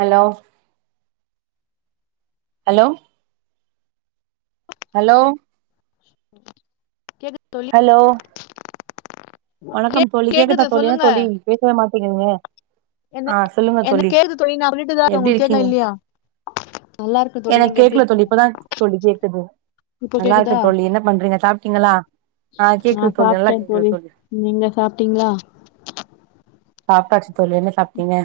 Hello hello hello [inaudible] hello கே வணக்கம் தோழி கேக்குதா கேக்குது தோழி ஏன் சொல்லுங்க தோழி பேசவே மாட்டேங்கிறிங்க என்ன ஆ சொல்லுங்க என்ன தோழி கேக்குது நான் சொல்லிட்டுதான் இருக்கேன் எப்படி உங்களுக்கு கேக்குதா இருக்கீங்க இல்லையா நல்லா இருக்கேன் தோழி எனக்கு நீங்க எப்படி கேக்குல தோழி இருக்கீங்க இப்பதான் தோழி கேக்குது இப்போ நல்லா இருக்கு கேக்குதா தோழி என்ன பண்றீங்க சாப்பிட்டீங்களா ஆ கேக்குது தோழி நல்லா கேக்குது தோழி சாப்ட்டீங்களா சாப்ட்டாச்சு தோழி என்ன சாப்ட்டிங்க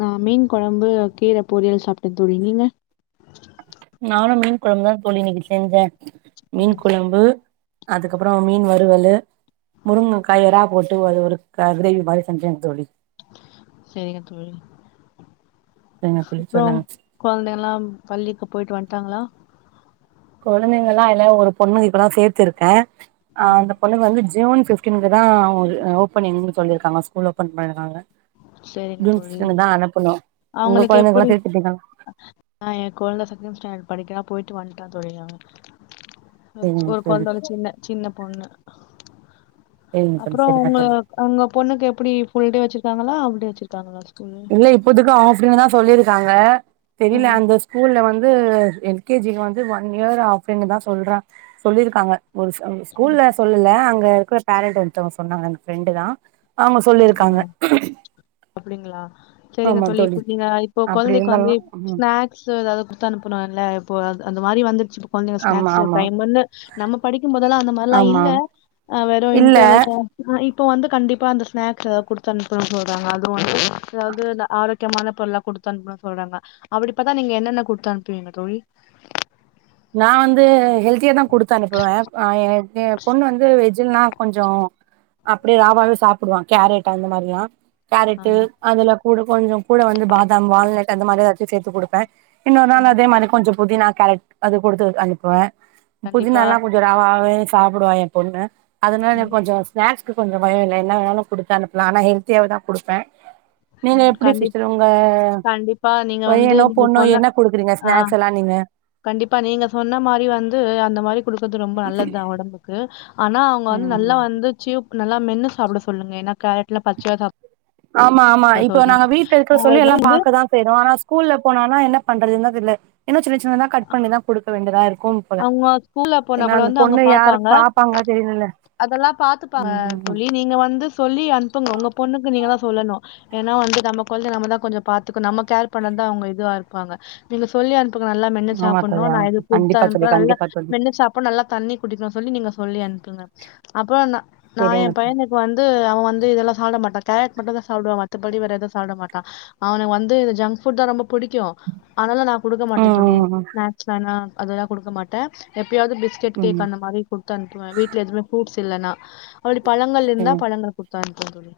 நான் மீன் குழம்பு கீரை பொரியல் சாப்டன் தோழி நீங்க நானும் மீன் குழம்பு தான் தோழி இன்னைக்கு செஞ்சேன் மீன் ம் குழம்பு அதுக்கப்புறம் மீன் வ வறுவழு முருங்க காய் இறா போட்டு அது ஒரு கிரேவி மாரி செஞ்சங்க தோழி சரிங்க தோழி சரிங்க தோழி அப்புறம் சொல்லுங்க குழந்தைங்கல்லாம் பள்ளிக்கு போயிட்டு வந்ட்டாங்களா குழந்தேங்கல்லா அய்ல ஒரு பொண்ணு இப்பதா சேத்துருக்க. ஆ ம் அந்த பொண்ணுக்கு வந்து ஜு ஜுன் ஃபிஃப்ட் டீன்குதா ஒ ஓபன்னிங் சொல்லிர்க்காங்க. School open பண்ணிர்க்காங்க. சேரிங்க தோழி. உங்க அவங்களுக்கு கொழந்தைங்கல்லா எப்டி சேத்துட்டீங்களா ஆ என் குழந்த செகண்ட் ஸ்டாண்டர்ட் படிக்கிறா. போய்ட்டு வன்ட்டா தோழி அவ ஒரு சேரிங்க ஒரு தோழி கொழந்த சின்ன சின்ன பொண்ணு. சேரிங்க தோழி அப்புறோ சேரிங்க உங்கள தோழி உங்க பொண்ணுக்கு எப்டி ஃபுல்டே வச்சிருக்காங்களா? ஆ டே வெச்சிருக்காங்க ச் இல்ல இப்போதுக்கு ஆஃப்டேனுதா சொல்லீருக்காங்க. தெரில ம் அந்த ஸ்கூல்ல வந் து எல்கேஜிகு வந்து ஒன் இயர் ஆஃப்டேனுதா சொல்ற சொல்லீர்க்காங்க. ஒரு ஸ் ஸ்கூல்ல சொல்லல அங் ங்கா இருக்குற பேரண்ட் ஒருத்தங்க சொன்னாங்க ஃப்ரெண்டுதா ஆமா சொல்லீருக்காங்க. அப்டிங்களா அப்டிங்களா சேரிங்க தோழி. இப்ப நீங்க இப்போ அப்டி கொழ்ந்தைக்கு இருந்தாலு வந்து ம் ஸ்நாக்ஸு ஏதாது குடுத்தனுப்பனுல்ல இப்பொ அத் அந்த மாரி வந்துச்சு கொஞ்சொ ஆமா ஸ்நாக்ஸ்ஸு ஒரு ஆமா டைமுன்னு நம்ம படிக்கும் போதெல்லா அந்த மாரெல்லா ஆமா இல்ல அ வெறு இல்ல இன்டர்வல் போவொ ஆயி இப்போ வந்து கண்டிப்பா அந்தச் ஸ்நாக்ஸ் எதாது குடுத்தனுப்புனு சொல்றாங்க அது ஒன்னு அதாவ்து அந்த ஆரக் முக்கியமான பொருல்லா குடுத்து அனுப்பனு சொல்றாங்க. அப்டி பாத்தா நீங்க என்னென்ன குடுத்து அனுப்புவீங்க தோழி நா வந்து ஹெல்த்தியாதா குடுத்து அனுப்புவ அஹ் ஏ ஏ பொண்ணு வந்து வெஜ்ஜுல்லா கொஞ்சோ அப்டியே ராவாவே சாப்பிடுவா. கேரட் அந்த மாரிலா ஆ கேரட்டு அதுல கூட கொஞ்சோ கூட வந்து பாதாம், வால்நட்டு அந்த மாரி எதாச்சு சேத்து குடுப்பே இன்னோர்நாள் ம் அதேமாரி கொஞ்சோ புதினா கேரட் அது கொடுத்து அனுப்புவ. கண்டிப்பா புதினால்லா கொஞ்சொ ராவாவே சாப்டுவா ஏ பொண்ணு அதனால எனக் கொஞ்சோ ஸ்னாக்ஸ் கொஞ்சொ பயொ இல்ல என்ன வேணாலு கொடுத்து அனுப்புலா ஆனா ஹெல்த்தியா தா கொடுப்பே நீங்க ம் எப்படி கண்டிப்பா சிஸ்டர் உங்க கண்டிப்பா. நீங்க வந்து பையனோ நீங்க பொண்ணோ சொன்ன என்ன குடுக்குறீங்க ஆ ஸ்நாக்ஸ் எல்லா நீங்க கண்டிப்பா நீங்க சொன்ன மாரி வந்து அந்த மாரி கொடுக்கது ரொம்ப நல்லது தா ஒடம்புக்கு ஆனா அவங்க வந்து ம் நல்லா வந்து சுயு நல்லா மென்னு சாப்பிட சொல்லுங்க ஏன்ன கேரட்லா பச்சையா சாப் ஆமா ஆமா இப்போ நாங்க வீட்ல இருக்குற சொல்லி எல்லா வந்து பாக்கதா செய்றோ ஆனா ஸ்கூல்ல போனானா என்ன பண்றது தா தெரில என்னாச்சு [unintelligible] நா தா கட் பண்ணி தா குடுப் வேண்டதா இருக் அவங்க ஸ்கூல்ல போனா கூட வந்து அவங்க யாரு பாப்பாங்க தெரிலல்ல அதெல்லா பாத்துப்பாங்க ம் ம் ம் தோழி நீங்க வந்து சொல்லி அனுப்புங்க உங்க பொண்ணுக்கு நீங்க தாச் சொல்லணு ஏன்னா வந்து நம்ம கொழந்தைய நம்ம தா கொஞ்சொ பாத்துக்க நம்ம கேர் பண்ணாதா அவங்க இதுவா இருப்பாங்க நீங்க சொல்லி அனுப் புங்க நல்லா மென்னு ஆமா சாப்பிட்ணு தோழி நா ஆமா எது தோழி குட் கண்டிப்பா தோழி நல்லா கண்டிப்பா தோழி மென்னுசாப்பிடுனு நல்லா தண்ணி குடிக்கணு சொல்லி நீங்க சொல்லி அனுப்புங்க அப்புறோ நா எ செரிங்க தோழி பையனுக்கு வந்து அவ வந்து இதெல்லா சாடப்பிடமாட்ட கேரட் மட்டு தா சாப்பிடுவா மத்தபடி வேர எதுவு சாப்பிட மாட்டா அவனுக்கு வந்து இந்த ஜங்க் ஃபுட் தா ரொம்ப பிடிக்கு பிடிக்கு அதனால நா குடுக்க மாட்டே ம் தோழி ம் ம் ஸ்நாக்ஸ்னா அதெல்லா குடுக்க மாட்டே எப்ப எப்பயாவது பிஸ்கட் கேக் ம் அந்த மாரிகொடுத்து அனுப்புவே வீட்ல எதுவுமே புரூஸ் இல்ன்னா [unintelligible] பழங்கள் செரிங்க இருந்தா பழங்கள் கொடுத்த அனுப்புவேன்தோழி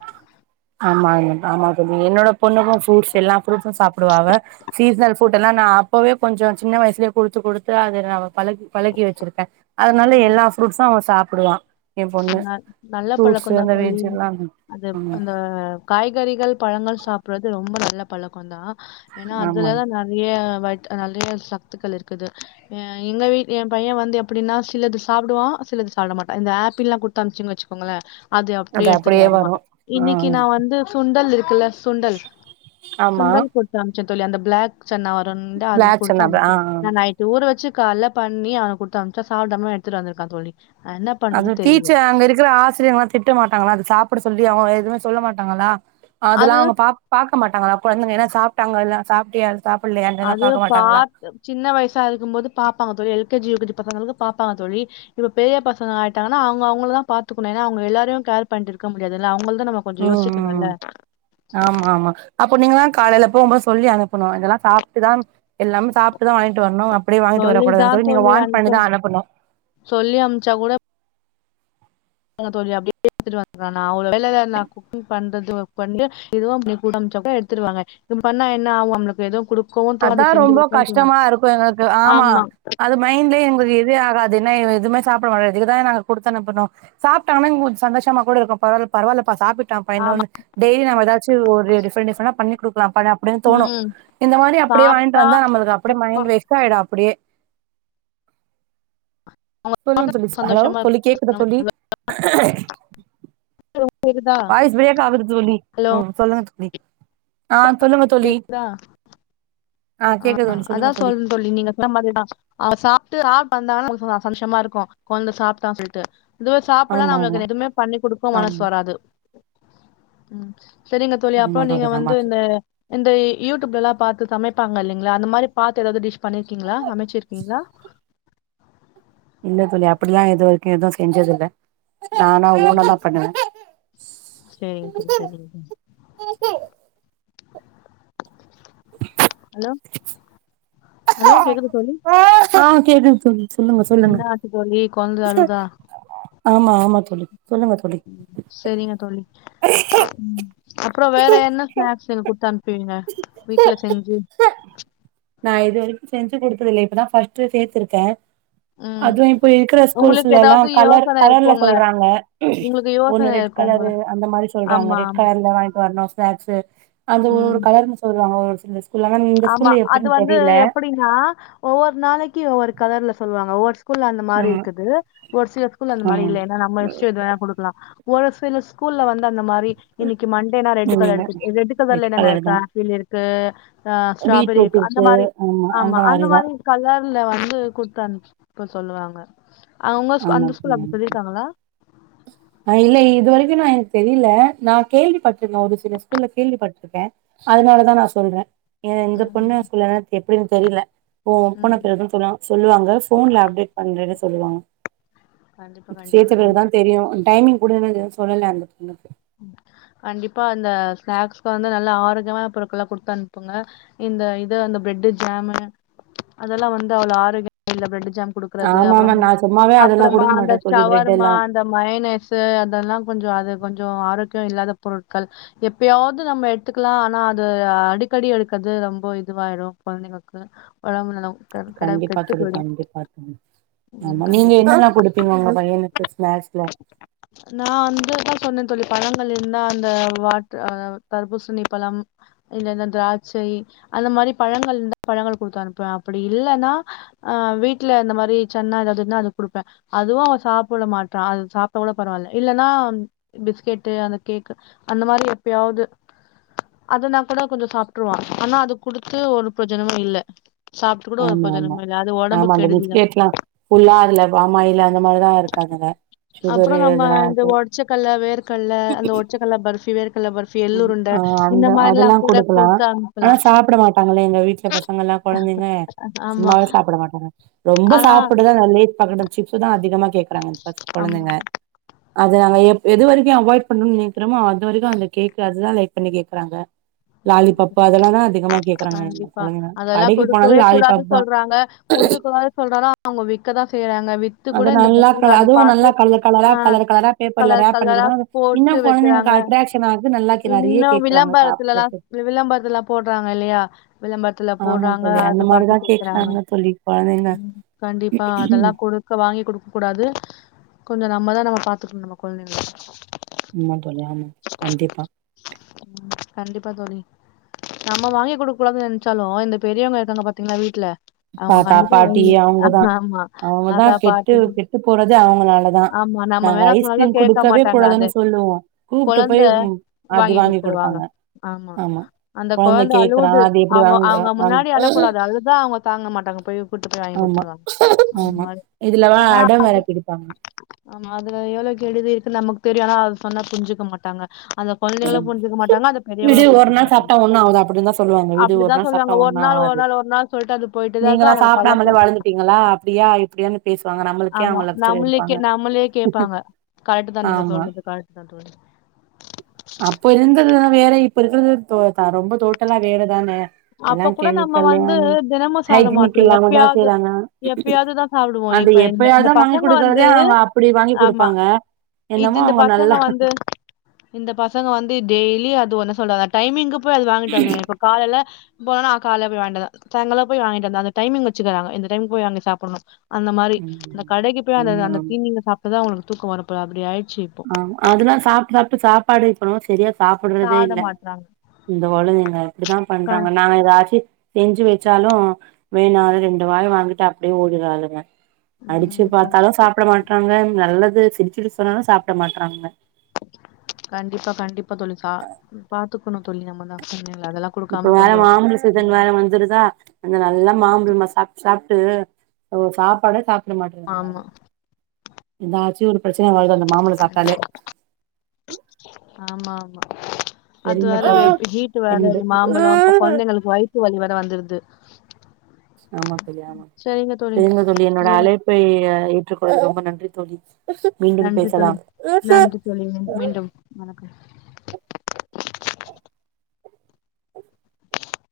ல்ல என்னோட பொண்ணுக்கும் ஃரூட்ஸ் எல்லாம் ரூட்ம் சாப்பிடுவா சீசனல் ஃரூட் எல்லாம் நா அப்பவே கொஞ்ச சின்ன வயசுலயே கொத்து கொடுத்து அது ந பழகி பழகி வச்சிருக்கன் அதனால எல்லா ஃப்ரூட்ஸும் அவ சாப்ப புடுவா எ பொன்னு நல் நல்ல பழக்கதா தோழி அது ம் அந்த காய்கறிகள் பழங்கள் சாப்ப அப்புறது ரொம்ப நல்ல பழக்கம் தா ஏன்னா ஆமா அதுலதா நெறைய பட் நெறைய சத்துக்கள் இருக்குது எங்க வீ எ பைய வந்து எப்படின்னா சிலது சாப்பிடுவா சிலது சாப்பிட மாட்டா இந்த ஆப் ஆப்பிள்ளா குடுத்து அனுப்சேனு வச்சுக்கோங்களே அது அப்படியே எடுத்துட்டு அப்டியே வருவா வரு ஆ இன்னைக்கு நா வந்து சுண்டல் இருக் துல சுண்டல் ஆமா சுண்டல் கொடுத்து அனு அனுப்ச்சந் தோளி அந்த பிளாக் சென்னா வருன்டு அது பிளாக் கொடுத்து சன்னா ஆ அனுப்பிச ஆ நா நைட்டு ஊர வச்சு கால்ல பண்ணி அவன கொடுத்த அனுச்சா சாப்பிடாம எடுத்துட்டு வந்திருக்கா தோழி என்ன அது பண்றது தெரியல. டீச்சர் அங்க இருக்கிற ஆசிரியர்ங்கலா திட்ட மாட்டாங்களா அத சாப்பிட சொல்லி அவ எதுவுமே சொல்ல மாட்டாங்களா அதெல்லா அது அவங்க பா பாக்க மாட்டாங்களா கொழந்தங்க என்ன டாங்க எல்லா சாப்பிட்டு அதெல்லா பாத் சின்ன வயசா இருக்கும்போது பாப்பாங்க தோழி L K G U K G பசங்களுக்கு பாப்பாங்க தோழி இப் பெரிய பசங்களா ஆயிட்டாங்கனா அவங்க அவங்களதா பாத்துகனு ஏனா ஆனா அவங்க எல்லாரையு கேர் பண்ணிட்டு இருக்கா முடியாதுல்லா [unintelligible] நம்ம ம் கொஞ்சம் யோசிக்கணுல்ல இப்ப நீங்க தான் காலையில போ ரொம்ப சொல்லி அனுப்பணும் இதெல்லாம் சாப்பிட்டுதா எல்லாமே சாப்பிட்டுதா வாங்கிட்டு வரணும் அப்படியே வாங்கிட்டு வரக்கூடாதுன்னு தான் சொல்லி நீங்க தோழி வன் பண்ணிதா அனுப்பணும். அனுப்பணு சொல்லி ழி அப்படியே எடுத்துட்டு வந்துக்கா அவள வேலை நான் குக்கிங் பண்றது ஒர்க பண்ணி இதுவும் கூடச்ச எடுத்துடுவாங்க இ பண்ணா என்ன அவளுக எவும்டு அதான் ரொம்ப கஷ்டமா இருக்கு எங்களுக்கு ஆமா அது மைண்ட்லய எங்களுக் ஆகாதுது ஆனா எதுவுமே சாப்பிடமாட்டா இதுக்குதாங்க கொடு அனுமப்பனு சாப்புட்டா பரவால்ல கொஞ்ச சந்தோஷமா கூட பரவல்லா சாப்பிட்டு நா ஆமா பதினெட்டு டெய்லி நம்ம ஏதாச்சு டிஃபரண்ட் டிஃபரண்டா பண்ணி கொடு க் அப்படின்னு தோணும் ம் இந்த மாதிரி அப்படியே வாயின்டு சாப்ட்டா வந்தா நம்மளுக்கு அப்படிய மைண்ட் வெக் ஆகிட அப்பாடியே அவங்க சொல்லு சொல்லி ஹலோ சந்தோஷமா சொல்லி கேக்குத இருப்பாங்க சொல்லி உங்களுக்கு கேக்குதா வாய்ஸ் பிரேக் ஆகுது தோழி ஹலோ ஹம் சொல்லுங்க தோலழி ஆஹசொல்லுங்க தொல்லி ஆஹ அதான் சொல்லுன்னு சொல்லி நீங்க சொ மாதிரிதா ஆ சா ஆ வந்தாலு சந்தோஷமா இருக்கும் குழந்த சாப்பிட்டான்னு சொல்லிட்டு இதுவே சாப்பிடலாம் ஆமா ஆமா நம்மளுக்கு எதுவுமே பண்ணி கொடுக்கும் மனசு ஆமா வராது உம் சரிங்க தோழி ஆமா அப்புறம் நீங்க வந்து ஆமா இந்த தோழி இந்த யூடியூப்ல எல்லாபார்த்து சமை இல்லலைா அந்த மாதிரி பாத்து ஏதாவது டிஷ் பண்ணிருக்கீங்களா அமைச்சிருக்கீங்களா இல்ல தோழி அப்டில்லா எது வரைக்கு எதுவும் செஞ்சது இல்ல உம் சரிங் [unintelligible] ஹலோ ஹலோ கேக்குது தோழி ஆஹ் கேகுது சொல்லுங்க சொல்லுங்க என்ன ஆச்சு தோழி கொழந்த அழுதா ஆமா ஆமா சொ [unintelligible] சரிங்க தோழி உம் அப்புற வேற என்ன ஸ்நாக்ஸு குடுத்து அனுப்பிவீங்க வீட்ல செஞ்சு நா இது வரைக்கு செஞ்சு குடுத்ததில்ல இப்பதா ஃர்ஸ்ட் சேர்த்திருக்கே ம் அதுவு இப்ப இருக்கிற உங்களுக்கு ஸ்கூல்ஸ்லல்லா ஏதாவது கலர் யோசன கலர்ல இருக்குங்கள சொல்றாங்க உங்களுக்கு யோசன ஒண்ணு ரெட் இருக்குங்கள கலரு அந்த மாரி சொல்றாங்க ஆமா ரெட் ஆமா கலர்ல வாங்கிட்டு வரணு ஸ்நாக்ஸு அந்த ஒரு ஒரு ம் கலர்ன்னு சொல்றாங்க ஒரு [unintelligible] [unintelligible] இந்த ஸ்கூல்ல எப்டி து எப்டின்னா ஒவ்வொரு நாளைக்கு ஒவ்வொரு கலர் சொல் வாங்க ஓஸ் ஸ்கூல் அந்தமாரி ஆமா இருக்குது ஒரு சில ஸ்கூல் அந்த மாரி ஆமா இல்ல ஏன்னா நம்ம இஷ்ட எது வேணா குடுக்லா ஒரு சில ஸ்கூல்ல வந்து அந்த மாரி ரி இன்னிக்கி மண்டேனா ரெட் கலர் உண்ம ரெட் கலர்ல என்னன்ன கலர் தா இருக்கு ஆப்பிள் இருக்கு ஆ ஸ்ட்ராபெரி பீட்ரூட் இருக் அந்த இருக்கு மாரி ஆமா அந்த மாரிதா மாரி கலர்ல வந்து குடுத்து அனுப் ப்ப சொல்லுவாங்க அவங்க ஆமா அந்த ஸ்கூல அப்டி சொல்லியிருக்காங்ளா ஆ இல்ல இது வரைக்கு நான் எனக்கு தெரில நா கேள்விப்பட்ருக்க ஒரு சில ஸ்கூல்ல கேள்விப்பட்ருக்கே அதனாலதா நா சொல்ற ஏ இந்த பொண்ணு ம். சொல்லல எப்டின்னு தெரில ஒ உபொண்ணு ம். பிறகுன்னு சொல்லுவாங்க போன்ல அப்டேட் பண்ற சொல்லுவாங்க கண்டிப்பா, கண்டிப்பா சேத்த பிறகு தோழி. தா தெரியு டைமிங்கூட இன்னு எது சொல்லல அந்த பொண்ணுக்கு கண்டிப்பா அந்த ஸ்நாக்ஸ்கு வந்து நல்லா ஆரோக்கியமா பொருட்கல்லா குடுத்து அனுப்புங்க இந்த இது அந்த பிரெட்டு ஜாமு அதெல்லா வந்து அவ்ளோ ஆரோக்கியமா இந்த பிரெட் பிரட் ஜாம் குடுக்றது ஆமா ஆமா அப்புரோ நா சும்மாவே அதெல்லா அப்புறமா குடுக்க அந்த மாட்டே தோழி பிரெட் சவர்மா எல்லா அந்த மைனஸு அதெல்லா கொஞ்சோ அது கொஞ்சோ ஆரோக்கிய இல்லாத பொருட்கள் எப்யாவது நம்ம எடுத்துக்கலா ஆனா அது அடிக்கடி எடுக்றது ரொம்ப இதுவாயிடு குழந்தைங்களுக்கு உடம்பு ல கண்டிப்பா தோழி கண்டிப்பா ம் ஆமா நீங்க கண்டிப்பா என்னன்னா குடுப்பீங்க உங்க பையனுக்கு ஸ்நாக்ஸ்ல நா வந்துதா [unintelligible] தோழி பழங்கள் இருந்தா அந்த வாட்டர் தர்பூசணி பழம் இல்ல இந்த திராட்சை அந்த மாரி பழங்கள் இருந்தா பழங்கள் குடுத்து அனுப்புவ அப்டி இல்லன்னா ஆ வீட்ல இந்த மாரி சென்னா ஏதாது இருந்தா அது குடுப்ப அதுவு அவன் சாப்ட மாட்ரா அது சாப்ட்டா கூட பரவால்லை இல்லன்னா பிஸ்கெட்டு் அந்த கேக் அந்த மாரி எப்பயாவுது அதுனா கூட கொஞ்சோ சாப்ட்டுருவா ஆனா அது குடுத்து ஒரு பிரஜோனமு இல்ல சாப்ட்டு கூட ஒரு ஆமா ஆமா ப்ரோஜனமு இல்ல அது ஆமா ஒடம்புக்கு அந்த கெடுதிதா பிஸ்கெட்ல்லா புல்லா அதுல பாமாயிலு அந்த மாரிதா இருக்காதுங்க சுகரு இதல்லா இருக்கு கல்ல அந்த ஓட்சக்கல்ல பர்பி ஆ அந்த அதெல்லாம் கூட கொடுக்கலாம் குடுத்து ஆனா அனுப்பலாம். சாப்ட மாட்டாங்களே எங்க வீட்ல பசங்கலாம் கொலந்தைங்க ஆமா. சும்மாவே சாப்ட மாட்டாங்க ரொம்ப ஆனா சாப்படதான் நான் லேட் பகடன் சிப்ஸ் தான் அதிகமா கேக்குறாங்க பா ஆமா. கொலந்தைங்க அது அங்க எப் எது வரைக்கும் அவாய்ட் பண்ணும்னு நெக்கிறோமோ அது வரைக்கும் அந்த கேக்காதுதான் லைக் பண்ணி கேக்குறாங்க ம். லாலிபப்பு அதுல்லா தான் அதிகம் கண்டிப்பா அதெல்லாம் கொடுக்கவே கூடாதுனு லாலிபாப் தா சொல்றாங்க குடுக்க கூடாது சொல்றாலும் அவங்க விக்கதான் செய்றாங்க வித்து அது கூட இந்த நல்லா க பசங்க அத அதுவும் நல்லா பாத்து கலர் கலரா ஆ கலர் கலரா பேப்பர்ல கலர் ரேப் கலரா பண்ணிகூட அது போட்டு இன்னும் கொழந்தஙகளுக்கு வைக்கிறாங்க. அட்ராக்க்ஷன் ஆகுது நல்லாக்கிறாரு ஈ இன்னும் கேக்குறாங்க விளம்பரத்துலலாம் சாப்பறதுக் ஆ விளம்பரத்துல போட்றாங்க அது பாத்து மாரிதா கேக்கறாங்க கேக்குறாங்க தோழி கொழந்தைங்க ம் கண்டிப்பா ம் அதெல்லாம் கொடுக்க வாங்கி கொடுக்க கூடாது கொஞ்சம் நம்மதான் நம்ம பாத்துக்கணும் நம்ம கொழந்தைகள ஆமா தோழி ஆமா கண்டிப்பா கண்டிப்பா தோழி நம்ம வாங்கி குடுக்க கூடாதுனு நெனச்சாலும் இந்த பெரியவங்க இருக்காங்க பாத்தீங்களா வீட்ல அவங்க தாத்தா கண்டிப்பா பாட்டி வாங்கி அவ்ங்கதா ஆமா அவ்ங்கதா தாத்தா கெட்டு பாட்டி கெட்டு போறது அவ்ங்கனாலதா ஆமா நம்ம நாங்க வேணா சொன்னாலு ஐஸ்கிரீம் கேக்க குடுக்கவே மாட்டாங்க கூடாதுன்னு அது சொல்லுவோ கூப்ட்டு கொழந்த போய் அதி வாங்கி குடுப்பாங்க ஆமா அந்த கொழந்த கேக்குறா அழுவுது அது எப்டி அவ்ங்க வாங்க அவ்ங்க வாங் முன்னாடி அழக்கூடாது அழுத அவ்ங்க தாங் ங்க மாட்டாங்க போய் கூட்டு போய் வாங்கி ஆமா குடுத்துருவாங்க ஆமா இதுலவா ஆனா அடம் வேற அது பிடிப்பாங்க ஆமா அதுல எவ்ளோக்கி கெடுதி நமக் தெரியும் ஆனா அது சொன்னா புரிஞ்சுக்க மாட்டாங்க அந்த கொழந்தைகளு ஆமா புரிஞ்சுக்க மாட்டாங்க அந்த பெரியவங்களும் புரிஞ்சுக்க மாட்டாங்க அவ்ங்க அப்டிதா சொல்லுவாங்க விடு ஒரு அப்டிதா நாள் சாப்ட்டா சொல்லுவாங்க ஒரு ஒண்ணும் நாள் ஒரு ஆவாது நாள் ஒரு நாள் சொல்ட்டு அது போயிட்டுதா இருக்கு நீங்கலாம் அவங்களுக்கு பழக்கோ சாப்படாமலே வளந்துட்டீங்களா அப்டியா இப்டியான்னு பேசுவாங்க நம்மளுக்கே ஆமா அவ்ங்க லக்ச்சர் நம்மளுக்கே எடுப்பாங்க நம்மளே கேப்பாங்க கரெக்ட் தா நீங்க ஆமா சொல்றது கரெக்ட் தா தோழி அப்போ இருந்தது றது வேற இப்ப இருக்கிற [unintelligible] ரொம்ப டோட்டலா வேறதானே அப்ப எல்லாம் கூட நம்ம கெமிக்கல்லு வந்து தினமு சாப்ட ஹைஜினிக் மாட்டோ இல்லாமதா எப்பயாவது செய்றாங்க எப்பயாவது தா சாப்டுவோ அது இப்ப இந்த இந்த எப்பயாவதா வாங்கி பசங்க வந்து குடுக்குறதே அவ்ங்க அப்டி வாங்கி ஆமா குடுப்பாங்க இது என்னமோ இந்த அவ்ங்க பசங்க நல்லா வந்து இந்த பசங்க வந்து டெய்லி அது ஒன்ன சொல்லறாங்க டைமிங்கு போய் அது வாங்கிட்டு வந்துனு இப்ப காலைல போனா காலே போய் வாங்கிட்டதா சாங்கல போய் வாங்கிட்டு வந்தா அந்த டைமிங் வச்சுக்கிறாங்க இந்த டைம் போய் வாங்கி சாப்புணும் அந்த மாரி அந்த ம் கடைக்கு போய் அந்த அந்த ஆமா அந்த ஆமா தீனீங்க சாப்டுதா அவ்ங்களு தூக்கம் வரும் இப்ப அப்டி ஆய் ஆஹ் அதுலா சாப்ட்டு சாப்ட்டு சாப் பாடு இப்பல்லா செரியா சாப்டுறதே சாப்ட இல்ல மாட்றாங்க இந்த கொழந்தைக இப்டித்தான் க பண்றாங்க நாங்க ஏதாச்சு செஞ்சு வச்சாலு வேணு அது ரெண்டு வாய வாங்கிட்டு அப்டியே ஓடுறளுங்க அடிச்சு ம் க பாத்தாலும் சாப்ட மாட்றாங்க நல்லது து சிரிச்சுட்டு சொன்னாலு சாப் புட மாட்றாங்க கண்டிப்பா கண்டிப்பா தோழி சா [inaudible] துக்குணு தோழி நம்ம தா கொழந்தைய இப்ப வேற மாம்பழ சீசன் வேற வந்துருதா அந்த நல்லா மாம்பழமா சாப் சாப் டு ஓ சாப்படே சாப் ஆமா எதாச்சும் ஒரு ப்ரச்சின வருதா [unintelligible] கண்டிப்பா ஆமாம் மா அது செரிங்க வேற வே தோழி ஹீட்டு வேற என்து மாம்பழம் இப்ப கொழந்தைகளுக்கு வயித்து வலி வேற வந்துருது ஆமா தோழி ஆமா சேரிங்க தோழி என்னோட வேற அழைப்பை அ ஏ ற்றுக்கொள்ள ரொம்ப நன்றி தோழி மீண்டும் நன்றி பேசலாம் தோழி நன்றி தோழி மீண்டும் வணக்கம்